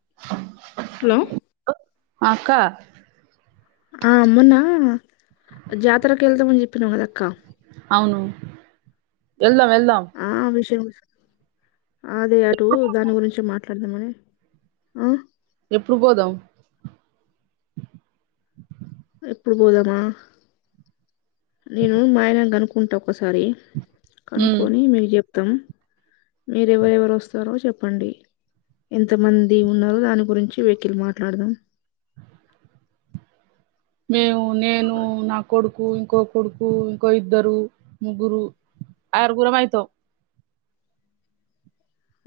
[unintelligible] hello అక్క ఆ మొన్న జాతరకిళ్దామని చెప్పిన కథక్క అవును వెళ్దాం వెళ్దాం ఆ విషం అదే అటు దాని గురించి మాట్లాడదామని ఆ ఎప్పుడు పోదాం ఎప్పుడు పోదామా నేను మాయన అనుకుంటా ఒకసారి ఉమ్ కనుక్కొని మీకు చెప్తాం మీరెవరెవరు వస్తారో చెప్పండి ఎంత మంది ఉన్నారో దాని గురించి వెకిల్ మాట్లాడదాం మేము నేను నా కొడుకు కొకు ఇంకో కొడుకు ఇంకో ఇద్దరు ముగ్గురు ఆయరుగురం అవుతాం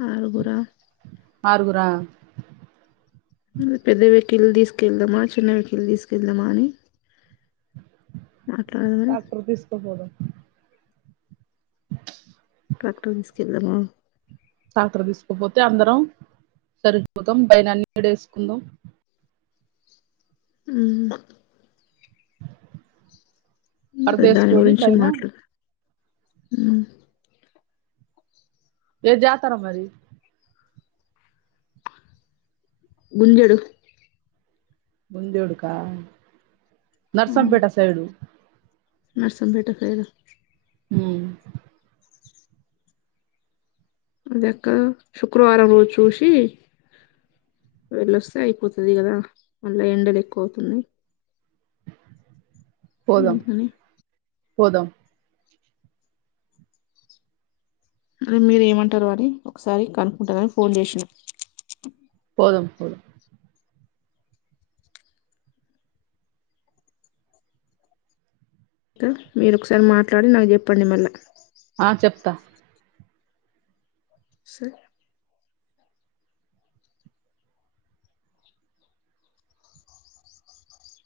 ఆరుగురా ఆరుగురా పెద్ద వెకల్ తీసుకెళ్దామా చిన్న వెకల్ తీసుకెళ్దామా అని మాట్లాడదామని డాక్టర్ తీసుక పోదు డాక్టర్ మస్కల్దమ చకర తీసుకోపోతే అందరం సరిపోతాం పైనన్ని వేసుకుందాం అ అే దాని పరదేసుకొని గురించి పైన మాట్లా ఏ జాతార మరి గుజడు బందేడుకా నర్సంపేట సైడు నర్సం బెటా ఫేద హ దక శుక్రవారం రోజు చూసి వెళ్ళొస్తే అయిపోతుది కదా మళ్ళా ఎండలు ఎక్కువ అవుతున్నా పోదాం ఇందుకనే పోదాం మరి మీరు ఏమంటరో అని ఒకసారి కనుకుంటరని ఫోన్ చేస్న పోదాం పోదాం అకా మీరొకసారి మాట్లాడి నాకు చెప్పండి మళ్ళా ఆ చెప్తా సరే